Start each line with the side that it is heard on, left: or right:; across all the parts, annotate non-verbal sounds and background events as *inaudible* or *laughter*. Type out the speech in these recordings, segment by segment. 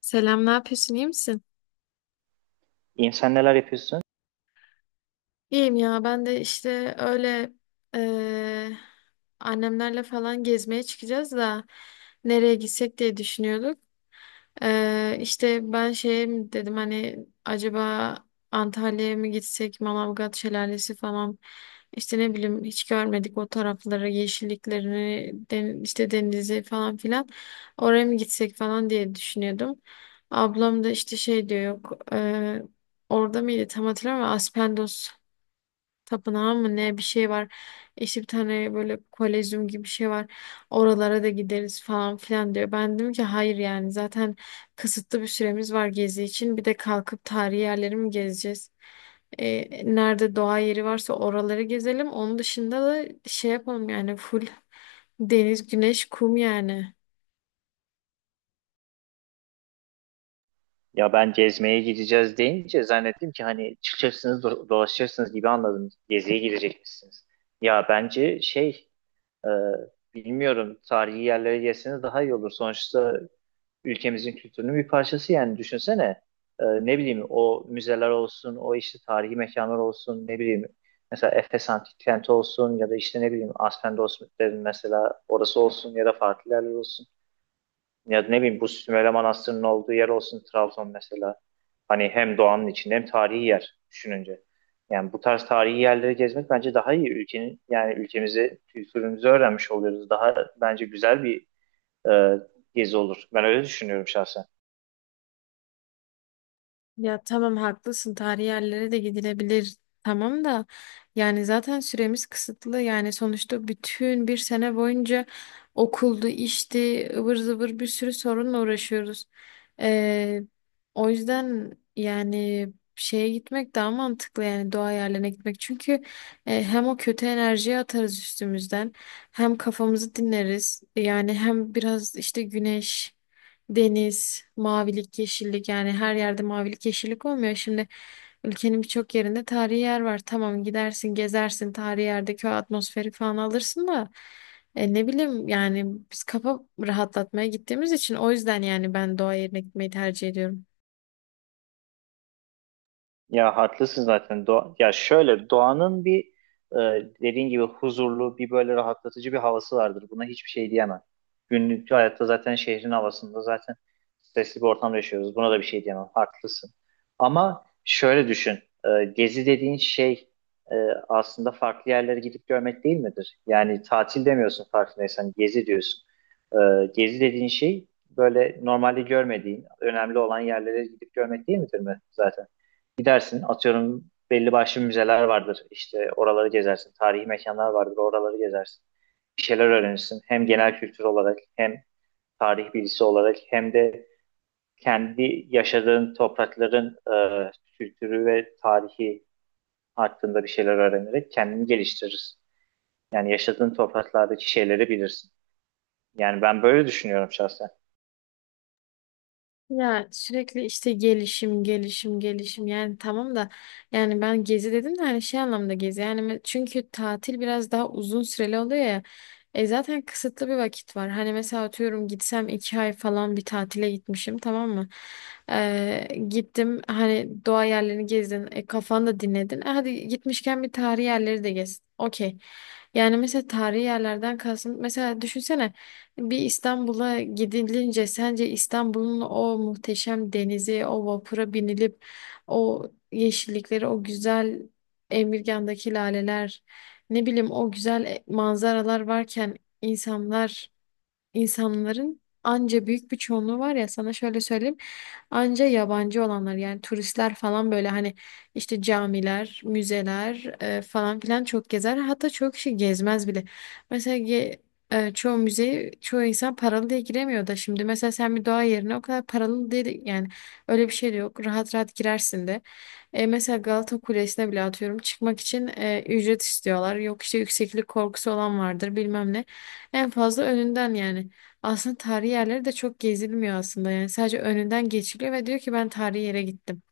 left: Selam, ne yapıyorsun? İyi misin?
right: İnsan neler yapıyorsun?
left: İyiyim ya ben de işte öyle eee, annemlerle falan gezmeye çıkacağız da nereye gitsek diye düşünüyorduk. İşte ben şey mi dedim hani acaba Antalya'ya mı gitsek Manavgat Şelalesi falan işte ne bileyim hiç görmedik o tarafları yeşilliklerini işte denizi falan filan oraya mı gitsek falan diye düşünüyordum. Ablam da işte şey diyor yok orada mıydı tam hatırlamıyorum ama Aspendos tapınağı mı ne bir şey var. İşte bir tane böyle kolezyum gibi bir şey var. Oralara da gideriz falan filan diyor. Ben dedim ki hayır yani zaten kısıtlı bir süremiz var gezi için. Bir de kalkıp tarihi yerleri mi gezeceğiz? E, nerede doğa yeri varsa oraları gezelim. Onun dışında da şey yapalım yani full deniz, güneş, kum yani.
right: Ya ben gezmeye gideceğiz deyince zannettim ki hani çıkacaksınız dolaşacaksınız gibi anladım. Geziye gidecekmişsiniz. Ya bence şey e, bilmiyorum, tarihi yerlere gelseniz daha iyi olur. Sonuçta ülkemizin kültürünün bir parçası, yani düşünsene. Ne bileyim, o müzeler olsun, o işte tarihi mekanlar olsun, ne bileyim mesela Efes Antik Kenti olsun ya da işte ne bileyim Aspendos mesela orası olsun ya da farklı yerler olsun. Ya ne bileyim bu Sümele Manastırı'nın olduğu yer olsun, Trabzon mesela. Hani hem doğanın içinde hem tarihi yer düşününce. Yani bu tarz tarihi yerleri gezmek bence daha iyi. Ülkenin yani ülkemizi, kültürümüzü öğrenmiş oluyoruz. Daha bence güzel bir e, gezi olur. Ben öyle düşünüyorum şahsen.
left: Ya tamam haklısın, tarihi yerlere de gidilebilir tamam da yani zaten süremiz kısıtlı yani sonuçta bütün bir sene boyunca okuldu işti ıvır zıvır bir sürü sorunla uğraşıyoruz. Ee, O yüzden yani şeye gitmek daha mantıklı yani doğa yerlerine gitmek çünkü hem o kötü enerjiyi atarız üstümüzden hem kafamızı dinleriz yani hem biraz işte güneş, Deniz, mavilik, yeşillik yani her yerde mavilik, yeşillik olmuyor. Şimdi ülkenin birçok yerinde tarihi yer var. Tamam gidersin, gezersin, tarihi yerdeki o atmosferi falan alırsın da ne bileyim yani biz kafa rahatlatmaya gittiğimiz için o yüzden yani ben doğa yerine gitmeyi tercih ediyorum.
right: Ya haklısın zaten. Doğa, ya şöyle doğanın bir e, dediğin gibi huzurlu bir böyle rahatlatıcı bir havası vardır. Buna hiçbir şey diyemem. Günlük hayatta zaten şehrin havasında zaten stresli bir ortamda yaşıyoruz. Buna da bir şey diyemem. Haklısın. Ama şöyle düşün. Gezi dediğin şey e, aslında farklı yerlere gidip görmek değil midir? Yani tatil demiyorsun farkındaysan. Gezi diyorsun. E, gezi dediğin şey böyle normalde görmediğin, önemli olan yerlere gidip görmek değil midir mi zaten? Gidersin, atıyorum belli başlı müzeler vardır. İşte oraları gezersin. Tarihi mekanlar vardır. Oraları gezersin. Bir şeyler öğrenirsin. Hem genel kültür olarak, hem tarih bilgisi olarak, hem de kendi yaşadığın toprakların e, kültürü ve tarihi hakkında bir şeyler öğrenerek kendini geliştirirsin. Yani yaşadığın topraklardaki şeyleri bilirsin. Yani ben böyle düşünüyorum şahsen.
left: Ya sürekli işte gelişim gelişim gelişim yani tamam da yani ben gezi dedim de hani şey anlamda gezi yani çünkü tatil biraz daha uzun süreli oluyor ya zaten kısıtlı bir vakit var hani mesela atıyorum gitsem 2 ay falan bir tatile gitmişim tamam mı? Gittim hani doğa yerlerini gezdin, kafanı da dinledin. E, hadi gitmişken bir tarihi yerleri de gez, okey yani mesela tarihi yerlerden kalsın mesela düşünsene bir İstanbul'a gidilince sence İstanbul'un o muhteşem denizi, o vapura binilip o yeşillikleri, o güzel Emirgan'daki laleler, ne bileyim o güzel manzaralar varken insanlar, insanların anca büyük bir çoğunluğu var ya sana şöyle söyleyeyim. Anca yabancı olanlar yani turistler falan böyle hani işte camiler, müzeler falan filan çok gezer. Hatta çok kişi gezmez bile. Mesela çoğu müzeyi çoğu insan paralı diye giremiyor da şimdi mesela sen bir doğa yerine o kadar paralı değil yani öyle bir şey de yok. Rahat rahat girersin de. E, mesela Galata Kulesi'ne bile atıyorum çıkmak için ücret istiyorlar. Yok işte yükseklik korkusu olan vardır bilmem ne. En fazla önünden yani. Aslında tarihi yerleri de çok gezilmiyor aslında. Yani sadece önünden geçiliyor ve diyor ki ben tarihi yere gittim.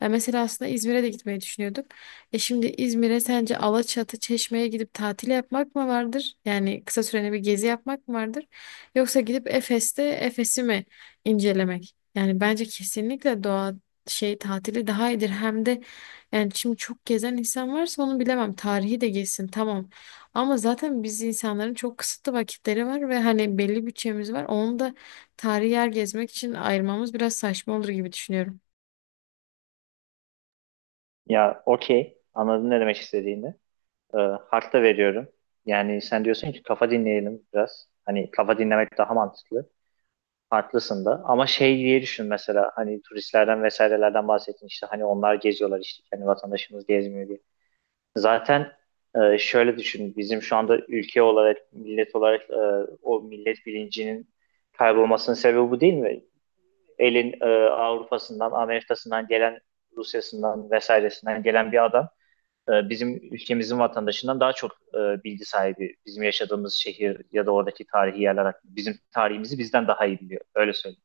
left: Ya mesela aslında İzmir'e de gitmeyi düşünüyorduk. E şimdi İzmir'e sence Alaçatı, Çeşme'ye gidip tatil yapmak mı vardır? Yani kısa süreli bir gezi yapmak mı vardır? Yoksa gidip Efes'te Efes'i mi incelemek? Yani bence kesinlikle doğa şey tatili daha iyidir. Hem de yani şimdi çok gezen insan varsa onu bilemem. Tarihi de gezsin tamam. Ama zaten biz insanların çok kısıtlı vakitleri var ve hani belli bütçemiz var. Onu da tarihi yer gezmek için ayırmamız biraz saçma olur gibi düşünüyorum.
right: Ya okey, anladın ne demek istediğini. e, Hak veriyorum. Yani sen diyorsun ki kafa dinleyelim biraz. Hani kafa dinlemek daha mantıklı. Haklısın da. Ama şey diye düşün mesela, hani turistlerden vesairelerden bahsettin işte, hani onlar geziyorlar işte, hani vatandaşımız gezmiyor diye. Zaten şöyle düşün, bizim şu anda ülke olarak, millet olarak, o millet bilincinin kaybolmasının sebebi bu değil mi? Elin Avrupa'sından, Amerika'sından gelen, Rusya'sından vesairesinden gelen bir adam bizim ülkemizin vatandaşından daha çok bilgi sahibi. Bizim yaşadığımız şehir ya da oradaki tarihi yerler hakkında. Bizim tarihimizi bizden daha iyi biliyor. Öyle söyleyeyim.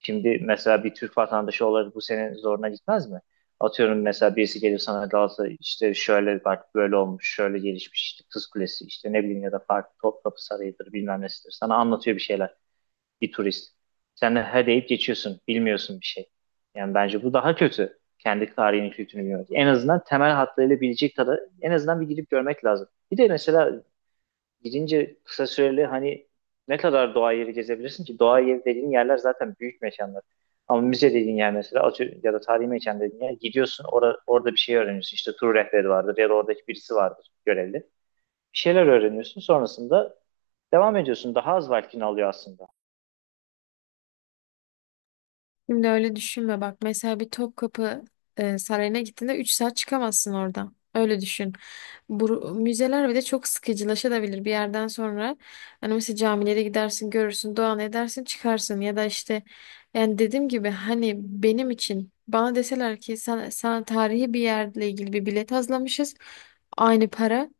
right: Şimdi mesela bir Türk vatandaşı olarak bu senin zoruna gitmez mi? Atıyorum mesela birisi gelir sana, Galatasaray işte şöyle bak böyle olmuş, şöyle gelişmiş, işte Kız Kulesi, işte ne bileyim, ya da farklı Topkapı Sarayı'dır, bilmem nesidir. Sana anlatıyor bir şeyler bir turist. Sen de he deyip geçiyorsun. Bilmiyorsun bir şey. Yani bence bu daha kötü. Kendi tarihini, kültürünü bilmiyoruz. En azından temel hatlarıyla bilecek kadar en azından bir gidip görmek lazım. Bir de mesela gidince kısa süreli, hani ne kadar doğa yeri gezebilirsin ki? Doğa yeri dediğin yerler zaten büyük mekanlar. Ama müze dediğin yer mesela atıyorum, ya da tarihi mekan dediğin yer, gidiyorsun orada bir şey öğreniyorsun. İşte tur rehberi vardır ya da oradaki birisi vardır görevli. Bir şeyler öğreniyorsun, sonrasında devam ediyorsun. Daha az vaktini alıyor aslında.
left: Şimdi öyle düşünme bak. Mesela bir Topkapı Sarayı'na gittiğinde 3 saat çıkamazsın oradan. Öyle düşün. Bu, müzeler bir de çok sıkıcılaşabilir bir yerden sonra. Hani mesela camilere gidersin, görürsün, dua edersin, çıkarsın. Ya da işte yani dediğim gibi hani benim için bana deseler ki sana tarihi bir yerle ilgili bir bilet hazırlamışız. Aynı para.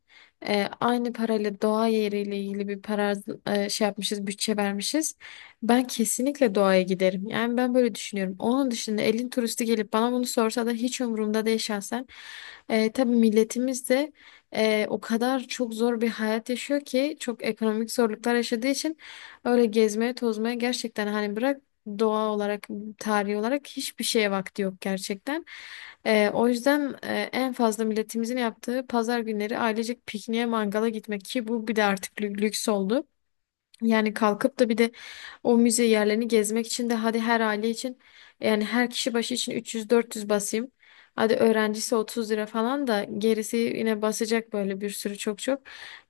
left: E, aynı parayla doğa yeriyle ilgili bir para şey yapmışız, bütçe vermişiz. Ben kesinlikle doğaya giderim. Yani ben böyle düşünüyorum. Onun dışında elin turisti gelip bana bunu sorsa da hiç umurumda değil şahsen. Tabii milletimiz de o kadar çok zor bir hayat yaşıyor ki çok ekonomik zorluklar yaşadığı için öyle gezmeye tozmaya gerçekten hani bırak doğa olarak tarihi olarak hiçbir şeye vakti yok gerçekten. O yüzden en fazla milletimizin yaptığı pazar günleri ailecek pikniğe mangala gitmek ki bu bir de artık lüks oldu. Yani kalkıp da bir de o müze yerlerini gezmek için de hadi her aile için yani her kişi başı için 300-400 basayım. Hadi öğrencisi 30 lira falan da gerisi yine basacak böyle bir sürü çok çok.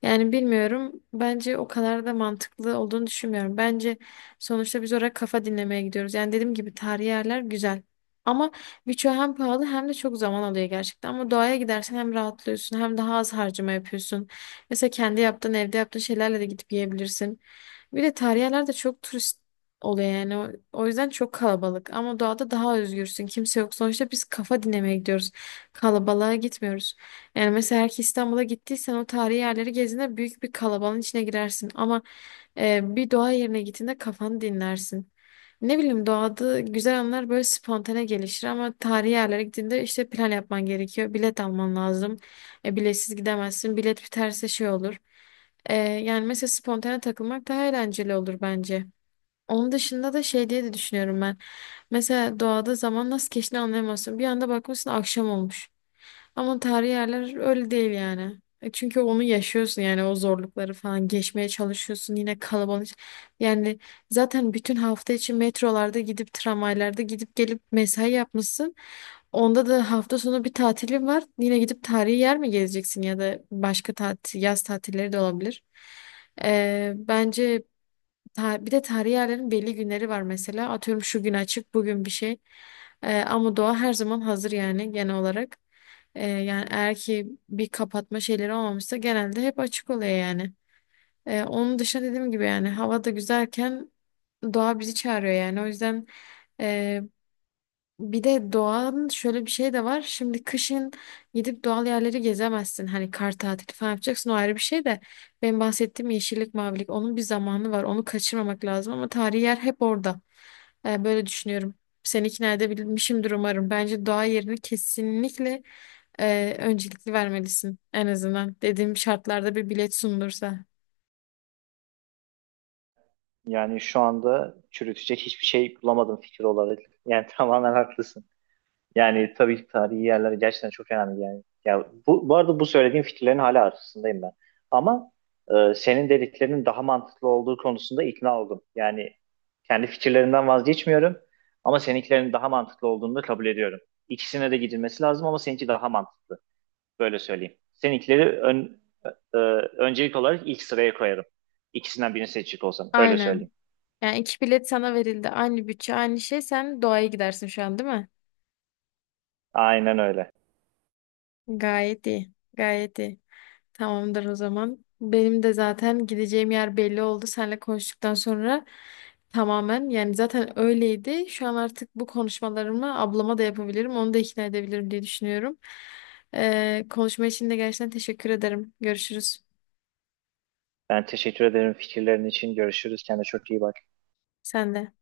left: Yani bilmiyorum. Bence o kadar da mantıklı olduğunu düşünmüyorum. Bence sonuçta biz oraya kafa dinlemeye gidiyoruz. Yani dediğim gibi tarihi yerler güzel. Ama birçoğu hem pahalı hem de çok zaman alıyor gerçekten. Ama doğaya gidersen hem rahatlıyorsun hem daha az harcama yapıyorsun. Mesela kendi yaptığın, evde yaptığın şeylerle de gidip yiyebilirsin. Bir de tarihi yerlerde çok turist oluyor yani. O yüzden çok kalabalık. Ama doğada daha özgürsün. Kimse yok. Sonuçta biz kafa dinlemeye gidiyoruz. Kalabalığa gitmiyoruz. Yani mesela eğer ki İstanbul'a gittiysen o tarihi yerleri gezdiğinde büyük bir kalabalığın içine girersin. Ama bir doğa yerine gittiğinde kafanı dinlersin. Ne bileyim doğada güzel anlar böyle spontane gelişir ama tarihi yerlere gittiğinde işte plan yapman gerekiyor. Bilet alman lazım. E, biletsiz gidemezsin. Bilet biterse şey olur. Yani mesela spontane takılmak daha eğlenceli olur bence. Onun dışında da şey diye de düşünüyorum ben. Mesela doğada zaman nasıl geçtiğini anlayamazsın. Bir anda bakmışsın akşam olmuş. Ama tarihi yerler öyle değil yani. E çünkü onu yaşıyorsun yani o zorlukları falan geçmeye çalışıyorsun yine kalabalık. Yani zaten bütün hafta içi metrolarda gidip tramvaylarda gidip gelip mesai yapmışsın. Onda da hafta sonu bir tatilin var. Yine gidip tarihi yer mi gezeceksin ya da başka tatil, yaz tatilleri de olabilir. Bence bir de tarihi yerlerin belli günleri var mesela. Atıyorum şu gün açık, bugün bir şey. Ama doğa her zaman hazır yani genel olarak. Yani eğer ki bir kapatma şeyleri olmamışsa genelde hep açık oluyor yani. Onun dışında dediğim gibi yani hava da güzelken doğa bizi çağırıyor yani. O yüzden e, bir de doğanın şöyle bir şey de var. Şimdi kışın gidip doğal yerleri gezemezsin. Hani kar tatili falan yapacaksın o ayrı bir şey de. Benim bahsettiğim yeşillik, mavilik onun bir zamanı var. Onu kaçırmamak lazım ama tarihi yer hep orada. Böyle düşünüyorum. Seni ikna edebilmişimdir umarım. Bence doğa yerini kesinlikle öncelikli vermelisin. En azından dediğim şartlarda bir bilet sunulursa.
right: Yani şu anda çürütecek hiçbir şey bulamadım fikir olarak. Yani *laughs* tamamen haklısın. Yani tabii ki tarihi yerler gerçekten çok önemli yani. Ya bu arada bu söylediğim fikirlerin hala arasındayım ben. Ama senin dediklerinin daha mantıklı olduğu konusunda ikna oldum. Yani kendi fikirlerimden vazgeçmiyorum, ama seninkilerin daha mantıklı olduğunu da kabul ediyorum. İkisine de gidilmesi lazım, ama seninki daha mantıklı. Böyle söyleyeyim. Seninkileri e, öncelik olarak ilk sıraya koyarım. İkisinden birini seçecek olsam. Öyle söyleyeyim.
left: Aynen. Yani iki bilet sana verildi. Aynı bütçe, aynı şey. Sen doğaya gidersin şu an değil mi?
right: Aynen öyle.
left: Gayet iyi. Gayet iyi. Tamamdır o zaman. Benim de zaten gideceğim yer belli oldu. Seninle konuştuktan sonra tamamen, yani zaten öyleydi. Şu an artık bu konuşmalarımı ablama da yapabilirim. Onu da ikna edebilirim diye düşünüyorum. Konuşma için de gerçekten teşekkür ederim. Görüşürüz.
right: Ben teşekkür ederim fikirlerin için. Görüşürüz. Kendine çok iyi bak.
left: Sen de.